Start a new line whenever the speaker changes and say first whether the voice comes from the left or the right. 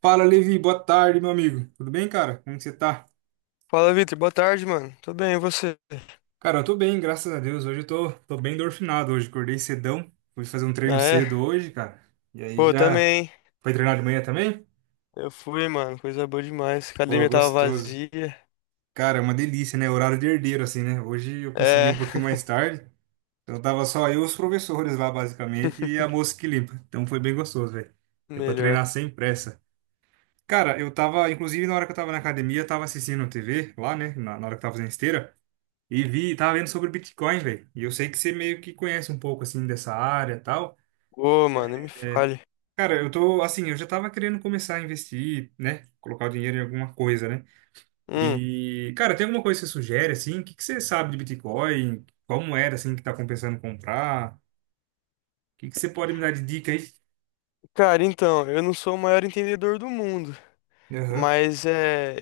right: Fala, Levi, boa tarde, meu amigo. Tudo bem, cara? Como que você tá?
left: Fala, Vitor. Boa tarde, mano. Tô bem, e você?
right: Cara, eu tô bem, graças a Deus. Hoje eu tô bem endorfinado hoje. Acordei cedão. Fui fazer um treino
left: Ah, é?
right: cedo hoje, cara. E aí
left: Pô,
right: já.
left: também, hein?
right: Foi treinar de manhã também?
left: Eu fui, mano. Coisa boa demais. A
right: Pô,
left: academia tava
right: gostoso.
left: vazia.
right: Cara, é uma delícia, né? Horário de herdeiro, assim, né? Hoje eu consegui
left: É.
right: um pouquinho mais tarde. Então tava só eu e os professores lá, basicamente, e a moça que limpa. Então foi bem gostoso, velho. Deu pra
left: Melhor.
right: treinar sem pressa. Cara, eu tava, inclusive na hora que eu tava na academia, eu tava assistindo TV lá, né? Na hora que eu tava fazendo esteira. E vi, tava vendo sobre o Bitcoin, velho. E eu sei que você meio que conhece um pouco assim dessa área e tal.
left: Ô, mano, nem me
right: É,
left: fale.
right: cara, eu tô assim, eu já tava querendo começar a investir, né? Colocar o dinheiro em alguma coisa, né?
left: Hum.
right: E, cara, tem alguma coisa que você sugere assim? O que que você sabe de Bitcoin? Qual moeda assim que tá compensando comprar? O que que você pode me dar de dica aí?
left: Cara, então, eu não sou o maior entendedor do mundo,
right: Aham.
left: mas é.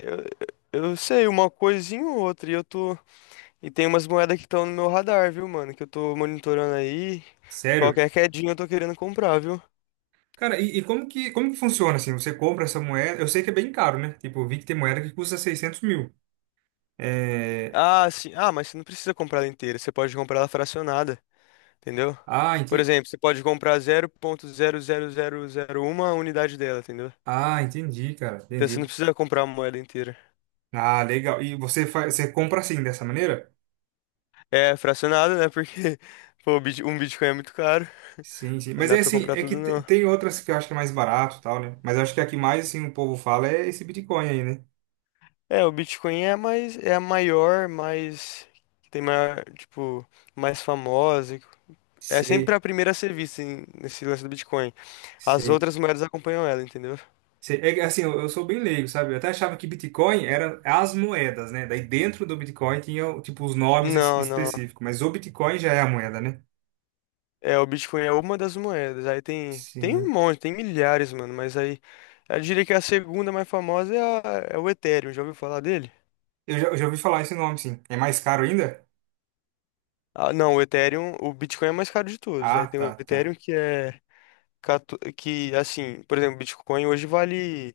left: Eu sei uma coisinha ou outra. E eu tô. E tem umas moedas que estão no meu radar, viu, mano? Que eu tô monitorando aí.
right: Sério?
left: Qualquer quedinha eu tô querendo comprar, viu?
right: Cara, e como que funciona assim? Você compra essa moeda? Eu sei que é bem caro, né? Tipo, eu vi que tem moeda que custa 600 mil. É...
left: Ah, sim. Ah, mas você não precisa comprar ela inteira. Você pode comprar ela fracionada, entendeu?
right: Ah,
left: Por
right: ente
left: exemplo, você pode comprar 0,00001 a unidade dela, entendeu?
right: Ah, entendi, cara.
left: Então você não
right: Entendi.
left: precisa comprar uma moeda inteira.
right: Ah, legal. E você compra assim, dessa maneira?
left: É fracionado, né? Porque pô, um Bitcoin é muito caro.
right: Sim, sim.
left: Não
right: Mas
left: dá
right: é
left: pra
right: assim,
left: comprar
right: é que
left: tudo, não.
right: tem outras que eu acho que é mais barato e tal, né? Mas eu acho que a que mais assim, o povo fala é esse Bitcoin aí, né?
left: É, o Bitcoin é a mais, é a maior, mais que tem maior, tipo, mais famosa. É sempre
right: Sei,
left: a primeira a ser vista nesse lance do Bitcoin. As
right: sei.
left: outras moedas acompanham ela, entendeu?
right: Sei. É que, assim, eu sou bem leigo, sabe? Eu até achava que Bitcoin era as moedas, né? Daí dentro do Bitcoin tinha, tipo, os nomes
left: Não, não.
right: específicos. Mas o Bitcoin já é a moeda, né?
left: É, o Bitcoin é uma das moedas. Aí tem um
right: Sim.
left: monte, tem milhares, mano. Mas aí, eu diria que é a segunda mais famosa é o Ethereum. Já ouviu falar dele?
right: Eu já ouvi falar esse nome, sim. É mais caro ainda?
left: Ah, não, o Ethereum, o Bitcoin é mais caro de todos. Aí
right: Ah,
left: tem o
right: tá, tá.
left: Ethereum que é 14 que assim, por exemplo, o Bitcoin hoje vale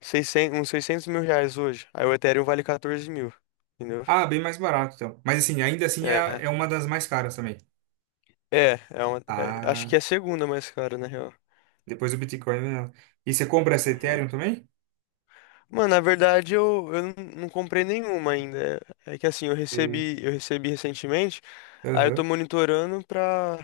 left: 600, uns 600.000 reais hoje. Aí o Ethereum vale 14 mil, entendeu?
right: Ah, bem mais barato, então. Mas assim, ainda assim é,
left: É,
right: é uma das mais caras também.
left: é, acho que
right: Ah.
left: é a segunda mais cara, na real.
right: Depois o Bitcoin vem ela. E você compra essa
left: Aham.
right: Ethereum também?
left: Mano, na verdade eu não comprei nenhuma ainda. É que assim, eu
right: Sei.
left: recebi, eu recebi recentemente, aí eu tô
right: Aham.
left: monitorando pra,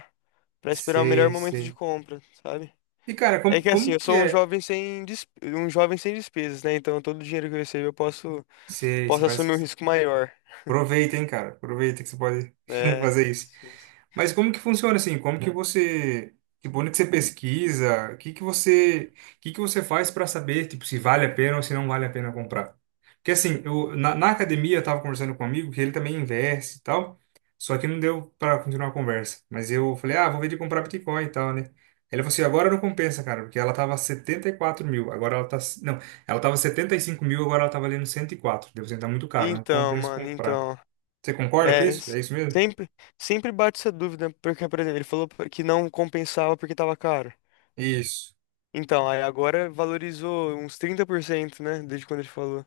left: pra esperar o melhor
right: Sei,
left: momento de
right: sei.
left: compra, sabe?
right: E, cara,
left: É
right: como,
left: que assim,
right: como
left: eu
right: que
left: sou um
right: é?
left: jovem sem, des- um jovem sem despesas, né? Então todo o dinheiro que eu recebo eu posso,
right: Sei, você
left: posso
right: faz.
left: assumir um risco maior,
right: Aproveita, hein, cara. Aproveita que você pode
left: né?
right: fazer isso.
left: Sim, sim.
right: Mas como que funciona assim? Como que você, tipo, onde que você pesquisa? O que que você, o que que você faz para saber, tipo, se vale a pena ou se não vale a pena comprar? Porque assim, eu na academia eu tava conversando com um amigo que ele também investe e tal, só que não deu para continuar a conversa. Mas eu falei: "Ah, vou ver de comprar Bitcoin e tal, né?" Ele falou assim: "Agora não compensa, cara, porque ela tava 74 mil, agora ela tá, não, ela tava 75 mil, agora ela tá valendo 104. Deve ser tá muito caro, não
left: Então,
right: compensa
left: mano,
right: comprar."
left: então.
right: Você concorda com
left: É,
right: isso? É
left: s-
right: isso mesmo?
left: sempre, sempre bate essa dúvida, porque, por exemplo, ele falou que não compensava porque tava caro.
right: Isso.
left: Então, aí agora valorizou uns 30%, né? Desde quando ele falou.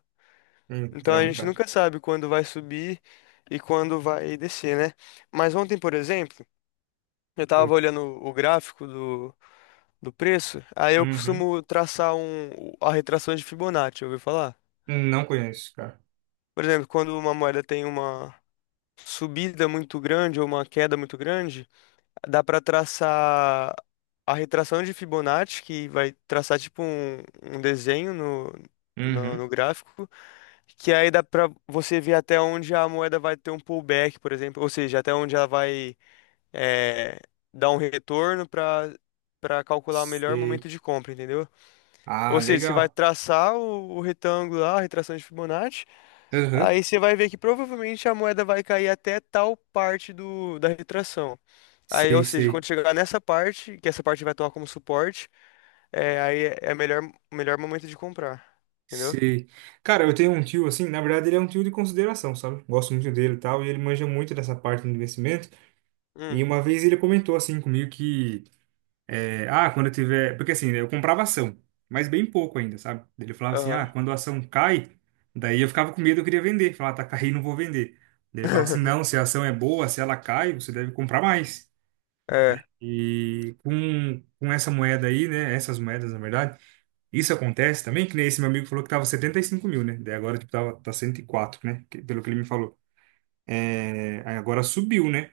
left: Então a
right: Então,
left: gente
right: cara.
left: nunca sabe quando vai subir e quando vai descer, né? Mas ontem, por exemplo, eu tava
right: eu-
left: olhando o gráfico do preço, aí eu
right: Uhum.
left: costumo traçar a retração de Fibonacci, ouviu falar?
right: Não conheço, cara.
left: Por exemplo, quando uma moeda tem uma subida muito grande ou uma queda muito grande, dá para traçar a retração de Fibonacci, que vai traçar tipo um desenho no
right: Uhum.
left: gráfico. Que aí dá pra você ver até onde a moeda vai ter um pullback, por exemplo, ou seja, até onde ela vai eh, dar um retorno para calcular o melhor
right: Sei.
left: momento de compra, entendeu?
right: Ah,
left: Ou seja, você vai
right: legal.
left: traçar o retângulo lá, a retração de Fibonacci,
right: Uhum.
left: aí você vai ver que provavelmente a moeda vai cair até tal parte da retração. Aí,
right: Sei,
left: ou seja,
right: sei,
left: quando chegar nessa parte, que essa parte vai tomar como suporte, aí é o melhor momento de comprar, entendeu?
right: sei. Cara, eu tenho um tio assim, na verdade ele é um tio de consideração, sabe? Gosto muito dele e tal, e ele manja muito dessa parte do investimento. E
left: Hum,
right: uma vez ele comentou assim comigo que, quando eu tiver. Porque assim, né, eu comprava ação, mas bem pouco ainda, sabe? Ele falava assim, ah,
left: aham.
right: quando a ação cai, daí eu ficava com medo, eu queria vender. Falava: "Ah, tá caindo, não vou vender. Daí ele falava assim, não, se a ação é boa, se ela cai, você deve comprar mais."
left: É.
right: E com essa moeda aí, né? Essas moedas, na verdade, isso acontece também, que nem esse meu amigo falou que tava 75 mil, né? Daí agora, tipo, tava, tá 104, né? Pelo que ele me falou. É, aí agora subiu, né?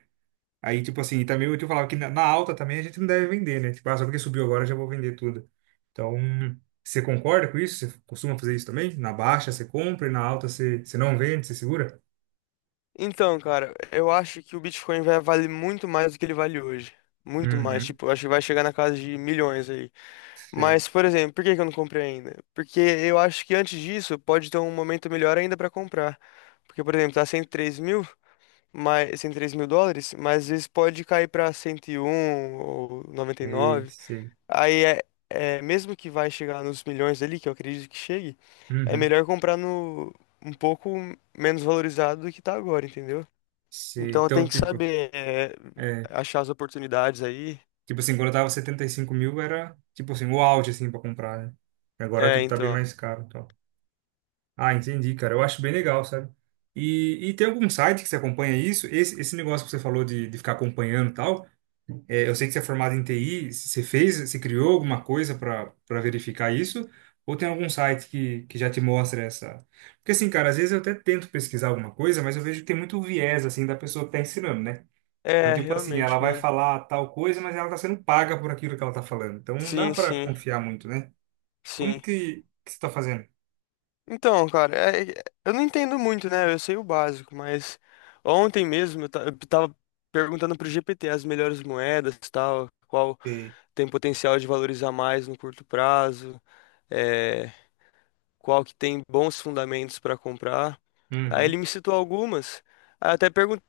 right: Aí, tipo assim, também eu te falava que na alta também a gente não deve vender, né? Tipo, ah, só porque subiu agora eu já vou vender tudo. Então, você concorda com isso? Você costuma fazer isso também? Na baixa você compra e na alta você não vende, você segura?
left: Então, cara, eu acho que o Bitcoin vai valer muito mais do que ele vale hoje. Muito mais,
right: Uhum.
left: tipo, eu acho que vai chegar na casa de milhões aí.
right: Sei,
left: Mas, por exemplo, por que que eu não comprei ainda? Porque eu acho que antes disso pode ter um momento melhor ainda pra comprar. Porque, por exemplo, tá 103.000, mas US$ 103.000, mas às vezes pode cair pra 101 ou noventa e
right: sei,
left: nove
right: sei.
left: Aí mesmo que vai chegar nos milhões ali, que eu acredito que chegue, é
right: Uhum.
left: melhor comprar no um pouco menos valorizado do que tá agora, entendeu?
right: Sei.
left: Então tem
right: Então,
left: que
right: tipo.
left: saber, é,
right: é,
left: achar as oportunidades aí.
right: Tipo assim, quando eu tava 75 mil era, tipo assim, o auge, assim, pra comprar, né? Agora,
left: É,
right: tipo, tá bem
left: então.
right: mais caro e tal. Ah, entendi, cara. Eu acho bem legal, sabe? E tem algum site que você acompanha isso? Esse negócio que você falou de ficar acompanhando e tal, eu sei que você é formado em TI, você criou alguma coisa para verificar isso? Ou tem algum site que já te mostra essa... Porque assim, cara, às vezes eu até tento pesquisar alguma coisa, mas eu vejo que tem muito viés, assim, da pessoa que tá ensinando, né? Então,
left: É,
right: tipo assim,
left: realmente,
right: ela vai
left: mano.
right: falar tal coisa, mas ela está sendo paga por aquilo que ela está falando. Então, não dá
left: Sim,
right: para
left: sim,
right: confiar muito, né? Como
left: sim.
right: que você está fazendo?
left: Então, cara, eu não entendo muito, né? Eu sei o básico, mas ontem mesmo eu tava perguntando pro GPT as melhores moedas e tal, qual
right: E-
left: tem potencial de valorizar mais no curto prazo, é, qual que tem bons fundamentos pra comprar. Aí
right: Uhum.
left: ele me citou algumas. Aí eu até perguntei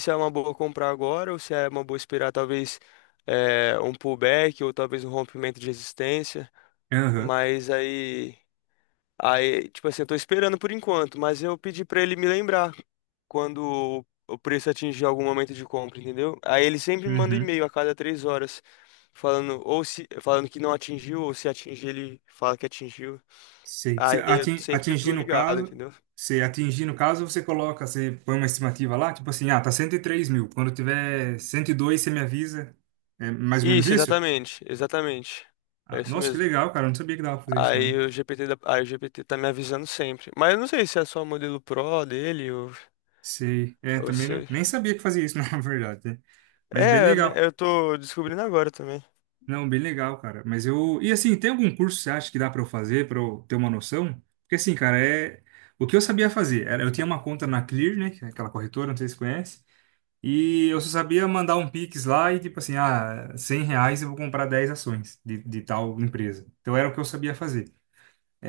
left: se é uma boa comprar agora ou se é uma boa esperar talvez um pullback ou talvez um rompimento de resistência.
right: Aham.
left: Mas aí, tipo assim, eu tô esperando por enquanto, mas eu pedi pra ele me lembrar quando o preço atingir algum momento de compra, entendeu? Aí ele sempre me manda
right: Uhum.
left: e-mail a cada 3 horas falando ou se falando que não atingiu ou se atingir ele fala que atingiu.
right: Sei. Você
left: Aí eu
right: atin-
left: sempre
right: atingir
left: tô
right: no
left: ligado,
right: caso,
left: entendeu?
right: você atingir no caso, você coloca, você põe uma estimativa lá, tipo assim, ah, tá 103 mil. Quando tiver 102 você me avisa. É mais ou menos
left: Isso,
right: isso?
left: exatamente, exatamente. É
right: Ah,
left: isso
right: nossa, que
left: mesmo.
right: legal, cara. Eu não sabia que dava pra fazer isso, não.
left: Aí o GPT tá me avisando sempre. Mas eu não sei se é só o modelo Pro dele
right: Sei. É,
left: ou
right: também não,
left: se.
right: nem sabia que fazia isso, na verdade, né? Mas bem
left: É, é, me-
right: legal.
left: eu tô descobrindo agora também.
right: Não, bem legal, cara. Mas eu. E assim, tem algum curso que você acha que dá pra eu fazer, pra eu ter uma noção? Porque assim, cara, é. O que eu sabia fazer era. Eu tinha uma conta na Clear, né? Que é aquela corretora, não sei se você conhece. E eu só sabia mandar um Pix lá e tipo assim, ah, R$ 100 eu vou comprar 10 ações de tal empresa. Então era o que eu sabia fazer.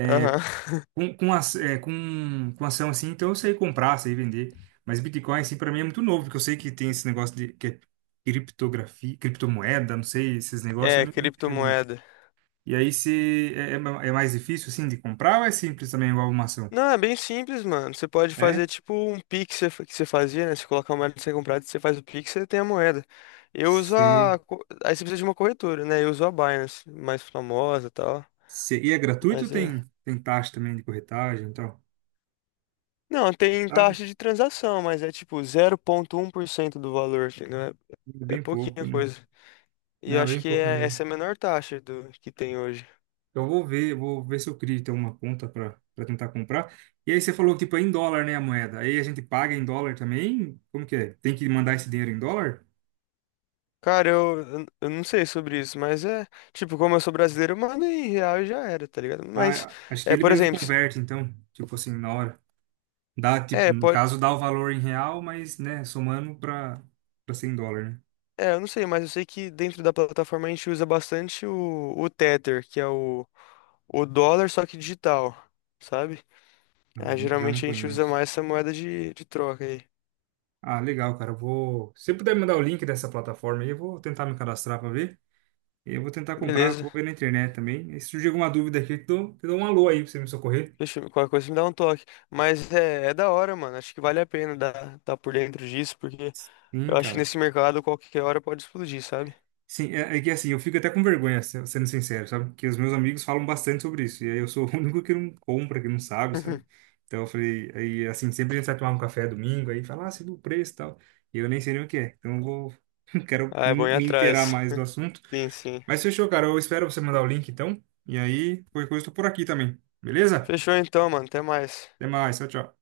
left: Aham.
right: Com, as, é, com ação assim, então eu sei comprar, sei vender. Mas Bitcoin, assim, pra mim é muito novo, porque eu sei que tem esse negócio de, que é criptografia, criptomoeda, não sei, esses negócios, eu
left: É,
right: não entendo muito.
left: criptomoeda.
right: E aí se é mais difícil assim de comprar ou é simples também igual uma ação?
left: Não, é bem simples, mano. Você pode fazer
right: É?
left: tipo um Pix que você fazia, né? Você coloca a moeda que você comprar, você faz o Pix, você tem a moeda. Eu uso
right: Se,
left: a. co- Aí você precisa de uma corretora, né? Eu uso a Binance, mais famosa e tal.
right: se, e é gratuito ou
left: Mas é.
right: tem taxa também de corretagem e tal?
left: Não, tem
right: Sabe?
left: taxa de transação, mas é tipo 0,1% do valor, entendeu?
right: É
left: É, é
right: bem pouco,
left: pouquinha
right: né?
left: coisa. E eu
right: Não, é
left: acho
right: bem
left: que
right: pouco mesmo.
left: essa é a menor taxa do que tem hoje.
right: Então, eu vou ver, se eu crio então uma conta para tentar comprar. E aí você falou tipo é em dólar, né, a moeda? Aí a gente paga em dólar também? Como que é? Tem que mandar esse dinheiro em dólar?
left: Cara, eu não sei sobre isso, mas é. Tipo, como eu sou brasileiro, manda em real e já era, tá ligado? Mas,
right: Ah, acho que
left: é,
right: ele
left: por
right: mesmo
left: exemplo,
right: converte então, tipo assim, na hora. Dá, tipo,
left: é,
right: no
left: pode.
right: caso, dá o valor em real, mas, né, somando para US$ 100, né?
left: É, eu não sei, mas eu sei que dentro da plataforma a gente usa bastante o Tether, que é o dólar, só que digital, sabe?
right: Ah,
left: Ah,
right: já não
left: geralmente a gente usa
right: conheço.
left: mais essa moeda de troca aí.
right: Ah, legal, cara. Eu vou. Se você puder me mandar o link dessa plataforma aí, eu vou tentar me cadastrar para ver. E eu vou tentar comprar,
left: Beleza.
right: vou ver na internet também. E se surgir alguma dúvida aqui, eu te dou um alô aí para você me socorrer.
left: Deixa, qualquer coisa me dá um toque. Mas é da hora, mano. Acho que vale a pena dar por dentro disso, porque eu
right: Sim,
left: acho que
right: cara.
left: nesse mercado qualquer hora pode explodir, sabe?
right: Sim, é que assim, eu fico até com vergonha, sendo sincero, sabe? Porque os meus amigos falam bastante sobre isso, e aí eu sou o único que não compra, que não sabe, sabe? Então eu falei, aí assim, sempre a gente vai tomar um café domingo, aí fala, ah, você viu o preço e tal, e eu nem sei nem o que é, então eu vou, quero
left: Ah, é bom
right: me,
left: ir
right: me inteirar
left: atrás.
right: mais do assunto.
left: Sim, sim.
right: Mas fechou, cara, eu espero você mandar o link então, e aí, qualquer coisa, eu tô por aqui também, beleza?
left: Fechou então, mano. Até mais.
right: Até mais, tchau, tchau.